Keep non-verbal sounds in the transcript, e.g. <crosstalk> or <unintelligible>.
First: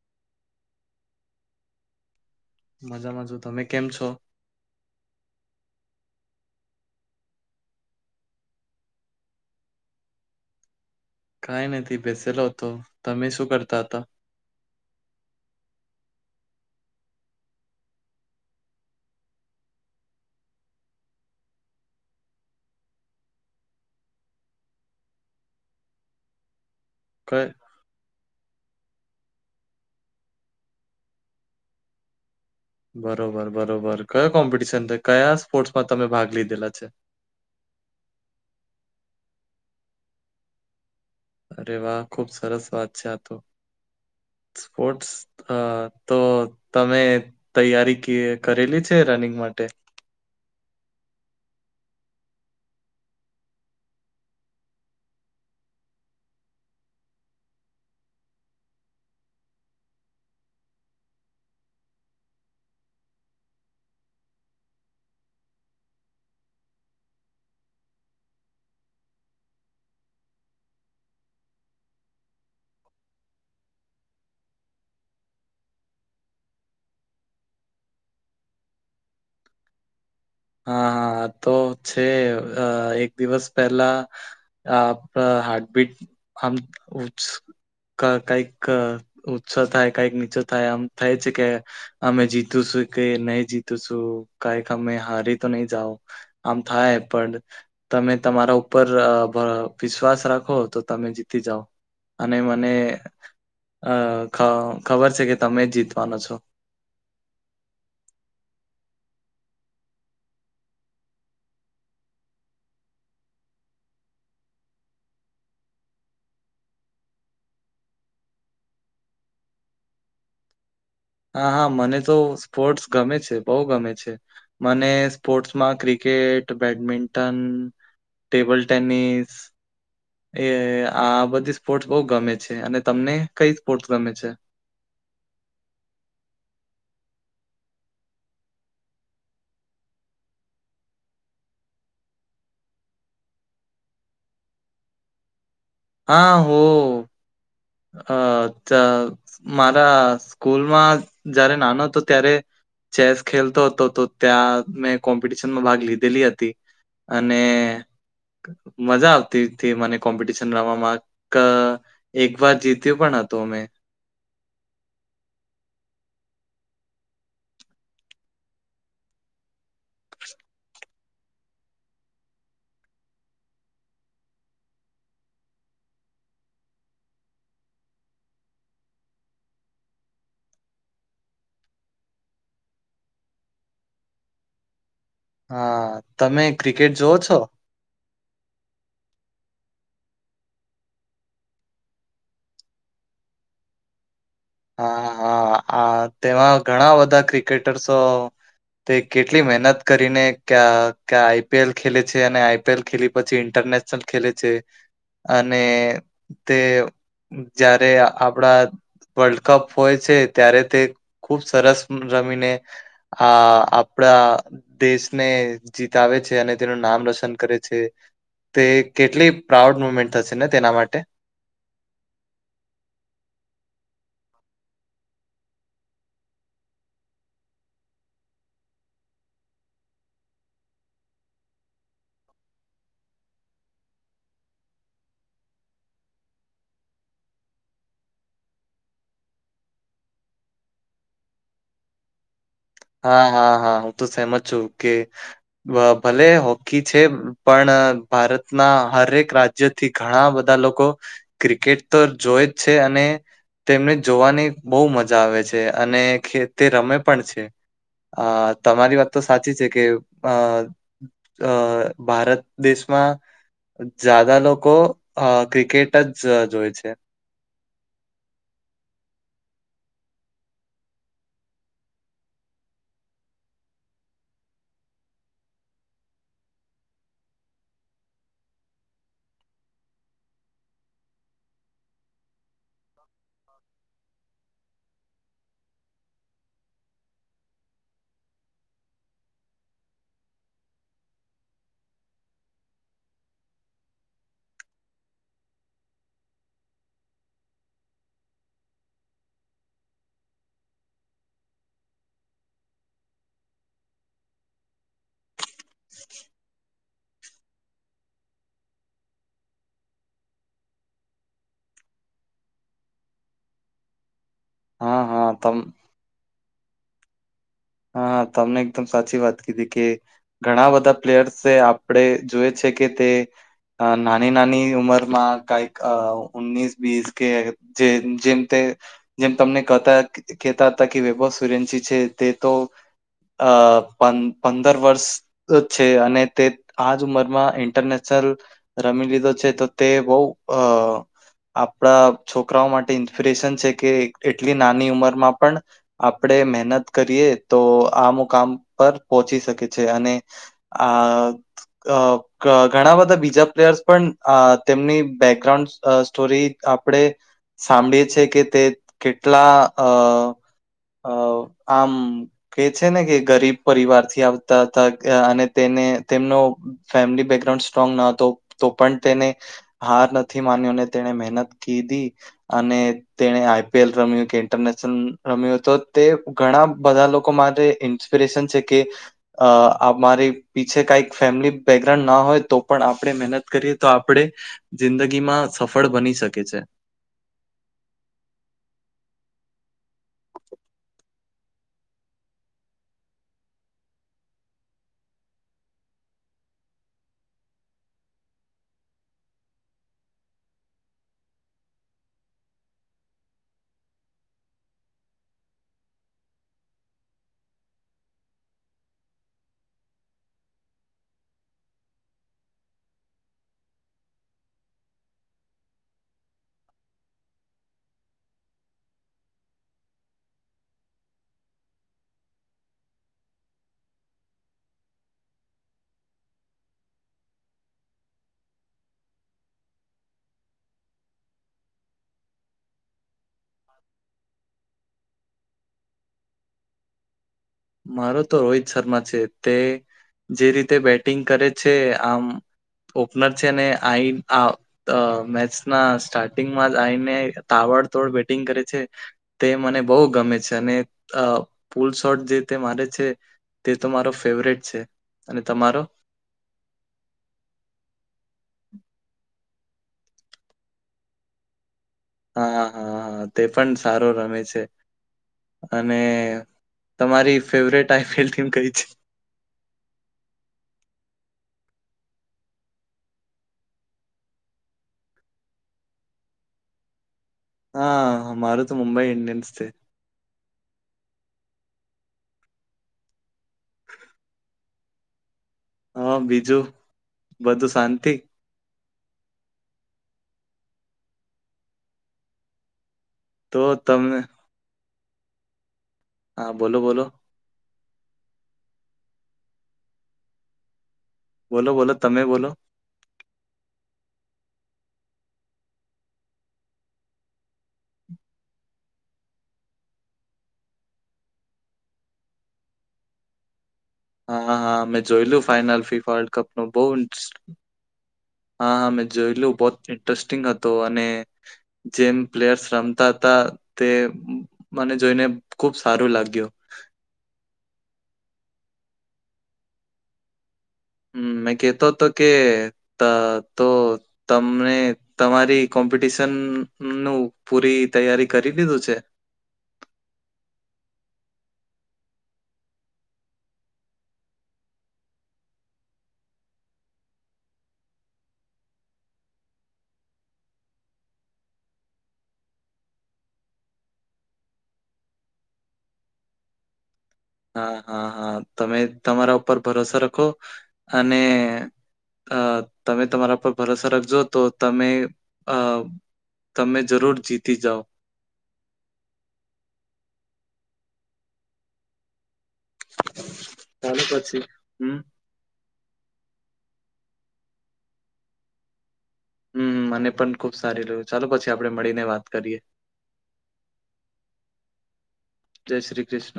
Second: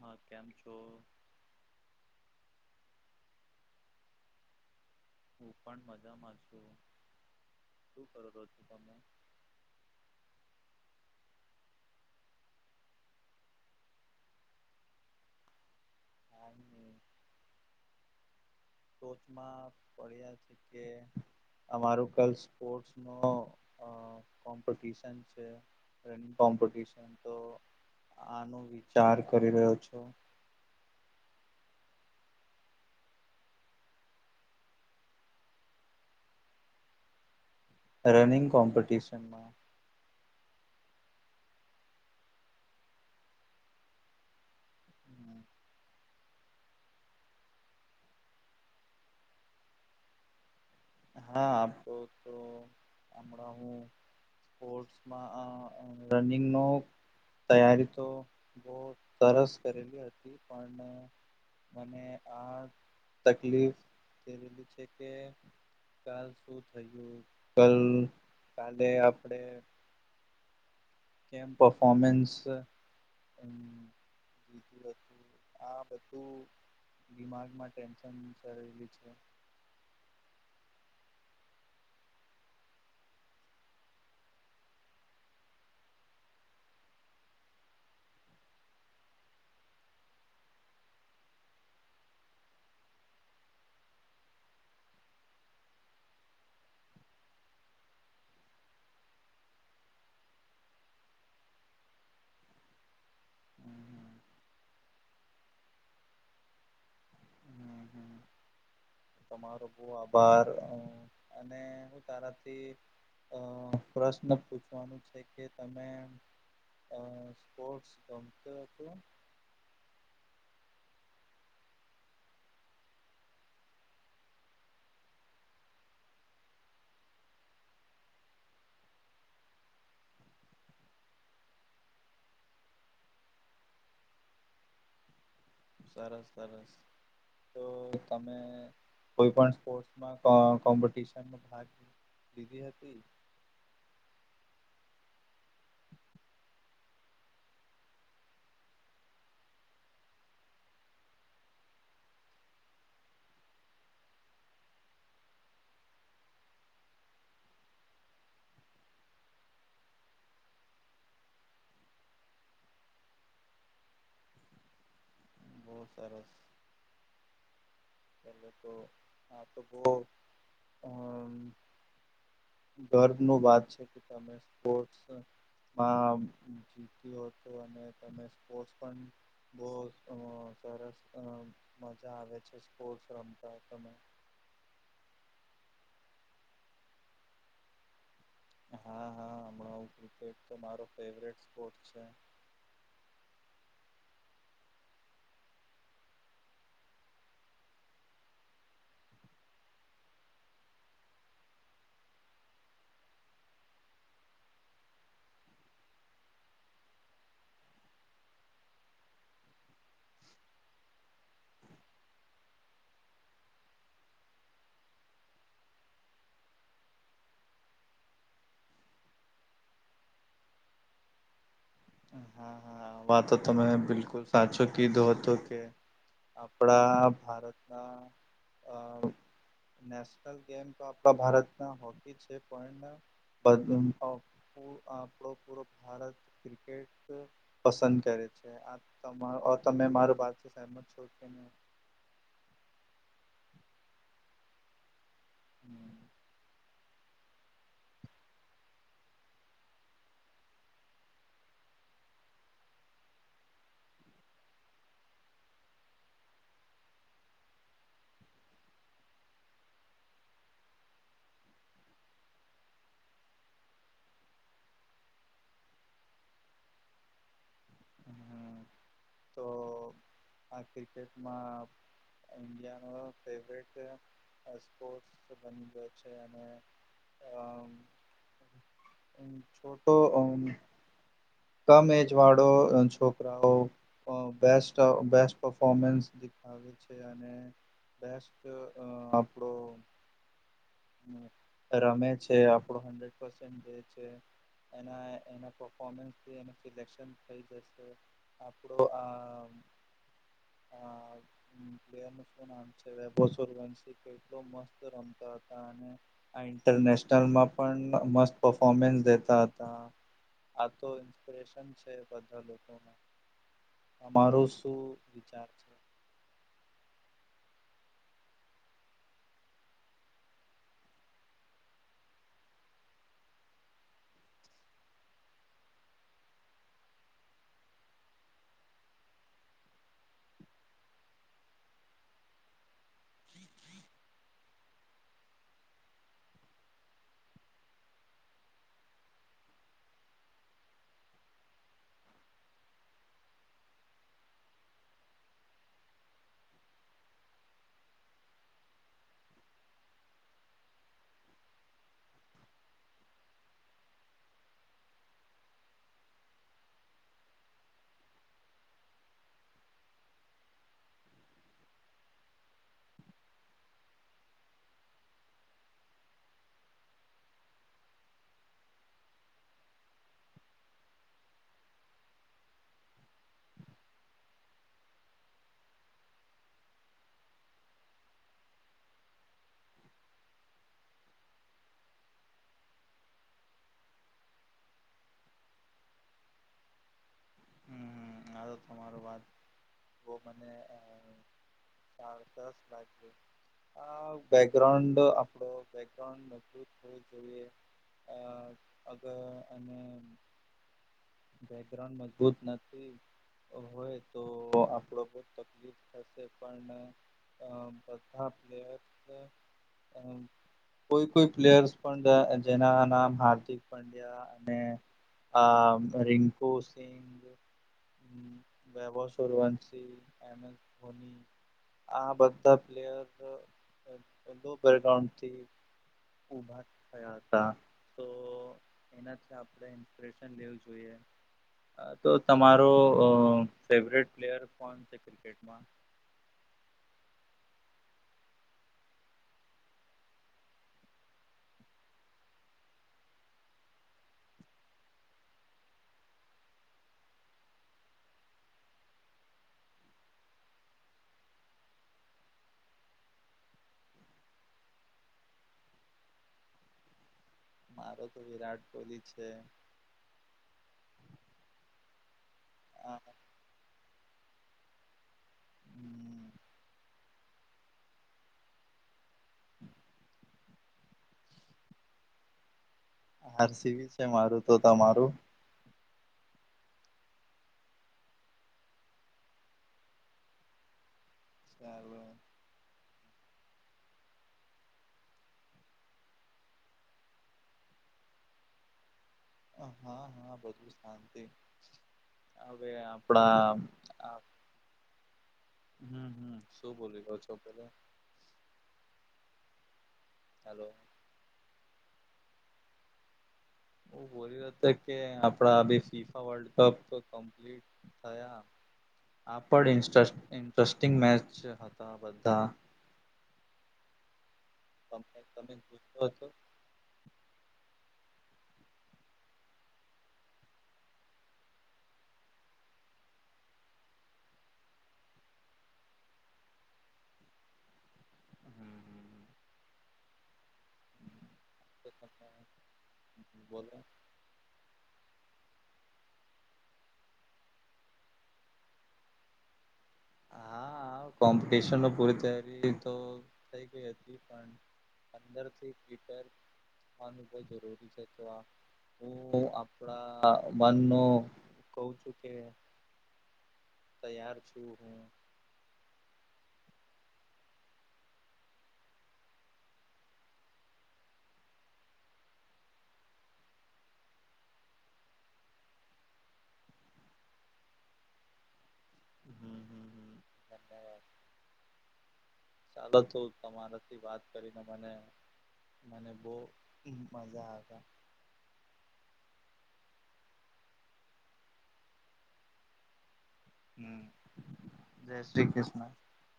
માં, કેમ છો? મજામાં છું. તમે કેમ છો? હું પણ મજામાં છું. શું કરો રહો છો તમે? કાંઈ નથી બેસેલો હતો. તમે શું કરતા હતા? કાંઈ નહી. ટોચમાં પડ્યા <unintelligible> અમારું કલ સ્પોર્ટ્સનો કોમ્પિટિશન છે રનિંગ કોમ્પિટીશન <inaudible> આનો વિચાર કરી રહ્યો છો બરોબર બરોબર કયો કોમ્પિટિશન કયા સ્પોર્ટ્સમાં તમે ભાગ લીધેલા છે રનિંગ કોમ્પિટિશન માં અરે વાહ ખુબ સરસ વાત છે આ તો સ્પોર્ટસ અ તો તમે તૈયારી કે કરેલી છે રનિંગ માટે હા આમ તો તો હમણાં હું સ્પોર્ટ્સ માં અ રનિંગ નો તૈયારી તો સરસ કરેલી હતી પણ મને આ તકલીફ થયેલી છે કે કાલ શું થયું કલ કાલે આપડે કેમ પફોમેન્સ <unintelligible> આ બધું દિમાગમાં ટેન્શન <unintelligible> છે હા હા તો છે અ એક દિવસ પહેલા આપ હાર્ટ બીટ આમ <unintelligible> કઈક ઊંચો થાય કઈક નીચે થાય આમ થાય છે કે અમે જીતુંશું કે નહી જીતું છું કઈક અમે હારી તો નહી જાવ આમ થાય પણ તમે તમારા ઉપર અ વિશ્વાસ રાખો તો તમે જીતી જાઓ. અને મને અ હમ ખ ખબર છે કે તમે જ જીતવાનો છો હમ્મ હમ્મ તમારો ખૂબ આભાર અને હું તારાથી અ પ્રશ્ન પૂછવાનું છે કે તમે અ સ્પોર્ટસ ગમતો હતો હા હા મને તો સ્પોર્ટ્સ ગમે છે બહુ ગમે છે મને સ્પોર્ટ્સમાં ક્રિકેટ બેડમિન્ટન ટેબલ ટેનિસ એ આ બધી સ્પોર્ટ્સ બહુ ગમે છે અને તમને કઈ સ્પોર્ટ્સ ગમે છે સરસ સરસ તો તમે કોઈ પણ સ્પોર્ટ્માં કોમ્પિટશનમાં ભાગ લીધી હતી હા હો અ ત મારા સ્કૂલમાં જયારે નાનો હતો ત્યારે ચેસ ખેલતો હતો તો ત્યાં મેં કોમ્પિટિશનમાં ભાગ લીધેલી હતી અને મજા આવતી હતી મને કોમ્પિટિશન રમવામાં ક વાત જીત્યું પણ હતું અમે બહુ સરસ <unintelligible> ગર્વ નું વાત છે કે તમે સ્પોર્ટ્સ માં જીત્યું હતું અને તમેં સ્પોર્ટ પણ બહુજ અ સરસ મજા આવે છે સ્પોર્ટ્સ રમતા તમે હા, તમે ક્રિકેટ જોવ છો? હા-હા, હમણાં હું ક્રિકેટ તો મારો ફેવરેટ સ્પોર્ટ છે. હા-હા, આ તેમાં ઘણા બધા ક્રિકેટર્સો તે કેટલી મહેનત કરીને ક્યા, ક્યા આઈ. પી. એલ ખેલે છે અને આઈ. પી. એલ ખેલી પછી ઇન્ટરનેશનલ ખેલે છે અને તે જ્યારે આપડા વર્લ્ડકપ હોય છે, ત્યારે તે ખુબ સરસ રમીને આ.. આપડા દેશને જીતાવે છે અને તેનું નામ રોશન કરે છે. તે કેટલી પ્રાઉડ મુમેન્ટ થશે ને તેના માટે હા-હા, વા તો તમે બિલકુલ સાચો કીધો હતો કે આપડા ભારતના અ નેસ નેશનલ ગેમ તો આપણાં ભારત માં હોકી છે, પણ <unintelligible> આપડો પૂરો ભારત ક્રિકેટ પસંદ કરે છે, આ તમા અ તમે મારો ભાર થિ સહેમત છો? હા.. હા.. હા, હું તો સહેમત છું કે હમ ભલે હૉકી કી છે, પણ ભારતના હરેક રાજ્યથી ઘણા બધા લોકો ક્રિકેટ તો જોય જ છે અને તેમને જોવાની બહુ મજા આવે છે અને તે રમે પણ છે. અ તમારી વાત તો સાચી છે કે અ અ.. ભારત દેશમાં જ્યાદા લોકો અ ક્રિકેટ જ જોય છે. હમ્મ તો.. આ ક્રિકેટમાં ઇન્ડિયાનો ફેવરેટ અ સ્પોર્ટસ બની ગયો છે અને આમ ફોટો અમ કમ એજ વાળો અ.. છોકરાઓ અ બેસ્ટ, અ બેસ્ટ પરફોમન્સ દેખાવે છે અને બેસ્ટ અ આપડો રમે છે, આપડો હંડ્રેડ પસેન્ટ દે છે. એના, એના પરફોમન્સથી એનું સિલેક્શન થઇ જશે. આપડો આમ, આ પ્લેયર <unintelligible> આમ છે, <unintelligible> મસ્ત રમતા આ ઇન્ટરનેશનલ માં પણ મસ્ત પફોમન્સ દેતા હતા. આ તો ઇન્સ્પિરેશન છે બધા લોકોમાં, અમારું એવો હા હા વિચાર તમ છે. હા, તમે એકદમ સાચી વાત કીધી કે ઘણા બધા પ્લેયર્સે છે, આપણેે જોયે છે કે તે અ નાની-નાની ઉંમર માં કઈક અ ઉન્નીસ બીસ કે જે જેમ તે, જેમ તમને કતા કેહેતા હતા કે વૈભવ સુયૅવંશી છે તે તો આ પન પંદર વર્ષ નો જ છે અને તે આજ ઉંમરમાં ઇન્ટરનેશનલ રમી લીધો છે તો તે બઉ અ આપણા છોકરાઓ માટે ઇન્સ્પિરેશન છે કે એટલી નાની ઉંમરમાં પણ આપણે મહેનત કરીએ તો આ મુકામ પર પહોંચી શકે છે અને આ. અ અ ઘણા બધા બીજા પ્લેયર્સ પણ અ તેમની બેકગ્રાઉન્ડ અ સ્ટોરી આપણે સાંભળીએ છે કે તે કેટલા અ અ આમ કે છે ને કે ગરીબ પરિવાર થી આવતા હતા અને તેને તેમનો ફેમિલી બેકગ્રાઉન્ડ સ્ટ્રોંગ ન હતો તો પણ તેને હાર નથી માન્યો ને તેને મહેનત કીધી અને તેણે આઈ. પી. એલ રમ્યું કે ઇન્ટરનેશનલ રમ્યું તો તે ઘણા બધા લોકો લોકો માટે ઇન્સ્પિરેશન છે કે અ અમારી પીછે કંઈક ફેમિલી બેકગ્રાઉન્ડ ના હોય તો પણ આપણે મહેનત કરીએ તો આપણેે જિંદગીમાં સફળ બની શકે છે હમમ આ તો તમારો વાત બહુ મને અ સાડા દસ થાય છે આ બેકગ્રાઉન્ડ આપણો બેકગ્રાઉન્ડ મજબૂત થવું જોઈએ અ અગ અને બેકગ્રાઉન્ડ મજબૂત નથી હોય તો આપણે બહુ તકલીફ થશે પણ અ બધા પ્લેયર સે કોઈ કોઈ પ્લેયર્સ પણ જેના નામ હાર્દિક પંડ્યા અને આમ રિંકુ સિંઘ વૈભવ સૂર્યવંશી એમ એસ ધોની આ બધા પ્લેયર્સ બેકગ્રાઉન્ડ થી ઉભા થયા હતા તો એનાથી આપણે ઇન્સ્પિરેશન લેવું જોઈએ જોઈએ તો તમારો અ ફેવરેટ પ્લેયર કોણ છે ક્રિકેટમાં મારો તો રોહિત શર્મા છે તે જે રીતે બેટિંગ કરે છે આમ ઓપનર છે ને આઈન આ અ મેચના સ્ટાર્ટિંગમાં જ આઈને તાબડતોડ બેટિંગ કરે છે તે મને બહુ ગમે છે અને અ પુલ શોટ જે ને મારે છે તે તો મારો ફેવરેટ છે અને તમારો મારો તો વિરાટ કોહલી છે હા હા હા તે પણ સારો રમે છે અને તમારી ફેવરેટ આઈપીએલ ટીમ કઈ છે <unintelligible> આરસીબી છે મારું તો તમારું હા મારું તો મુંબઈ ઇન્ડિયન્સ છે તારો હા બીજું બધુ શાંતિ હા હા બધું શાંતિ હવે આપણા તો આ તમને હમ હમ હા શું બોલો બોલો બોલી રો છો બોલો હલો બોલો બોલો તમે બોલો હું બોલ્યો તે કે આપણા બે ફીફા વર્લ્ડ કપ તો કમ્પ્લીટ થા યા આ પણ ઈન્સટ ઇન્ટરેસ્ટિંગ મેચ હતા, બધા હા, હા મેં તમે જોયેલું તમે ફાઈનલ જોયો ફીફા હતો વર્લ્ડકપનું બહું ઇન્સ, હા, હા મેં જોયેલુ બહુત ઇન્ટરેસ્ટિંગ હતુ, અને જેમ પ્લેયર્સ રમતાતા તે, મને જોઈને ખુબ સારુ લાગ્યું, હું, હું. હું મે કેતો હતો, કે તો એતો બોલો તમને તમારી કોમ્પિટિશનનું પૂરી તૈયારી કરી દીધું છે, હા, હા કોમ્પિટિશનનો પૂરી તૈયારી તો થઈ ગઈ હતી, પણ પંદરથી હીટર આનુ કઈ જરૂરી છે, તોઆ હું આપડા મનનો કઉ છું, કે તૈયાર છું, હું હા, હા, હા તમે તમારા ઉપર ભરોસો રાખો, અને અ તમે તમારા પર ભરોસો રાખજો તો તમે અ. તમે જરૂર જીતી જાઓ, હું, હું. ચાલો તો તમારાથી ચાલો વાત પછી કરીને મને, હમ મને બહુ મજા આવ્યા, હું મને પણ ખુબ સારી રહ્યું ચાલો પછી આપડે મળીને વાત કરીયે, હું જય શ્રી જય કૃષ્ણ, શ્રી કૃષ્ણ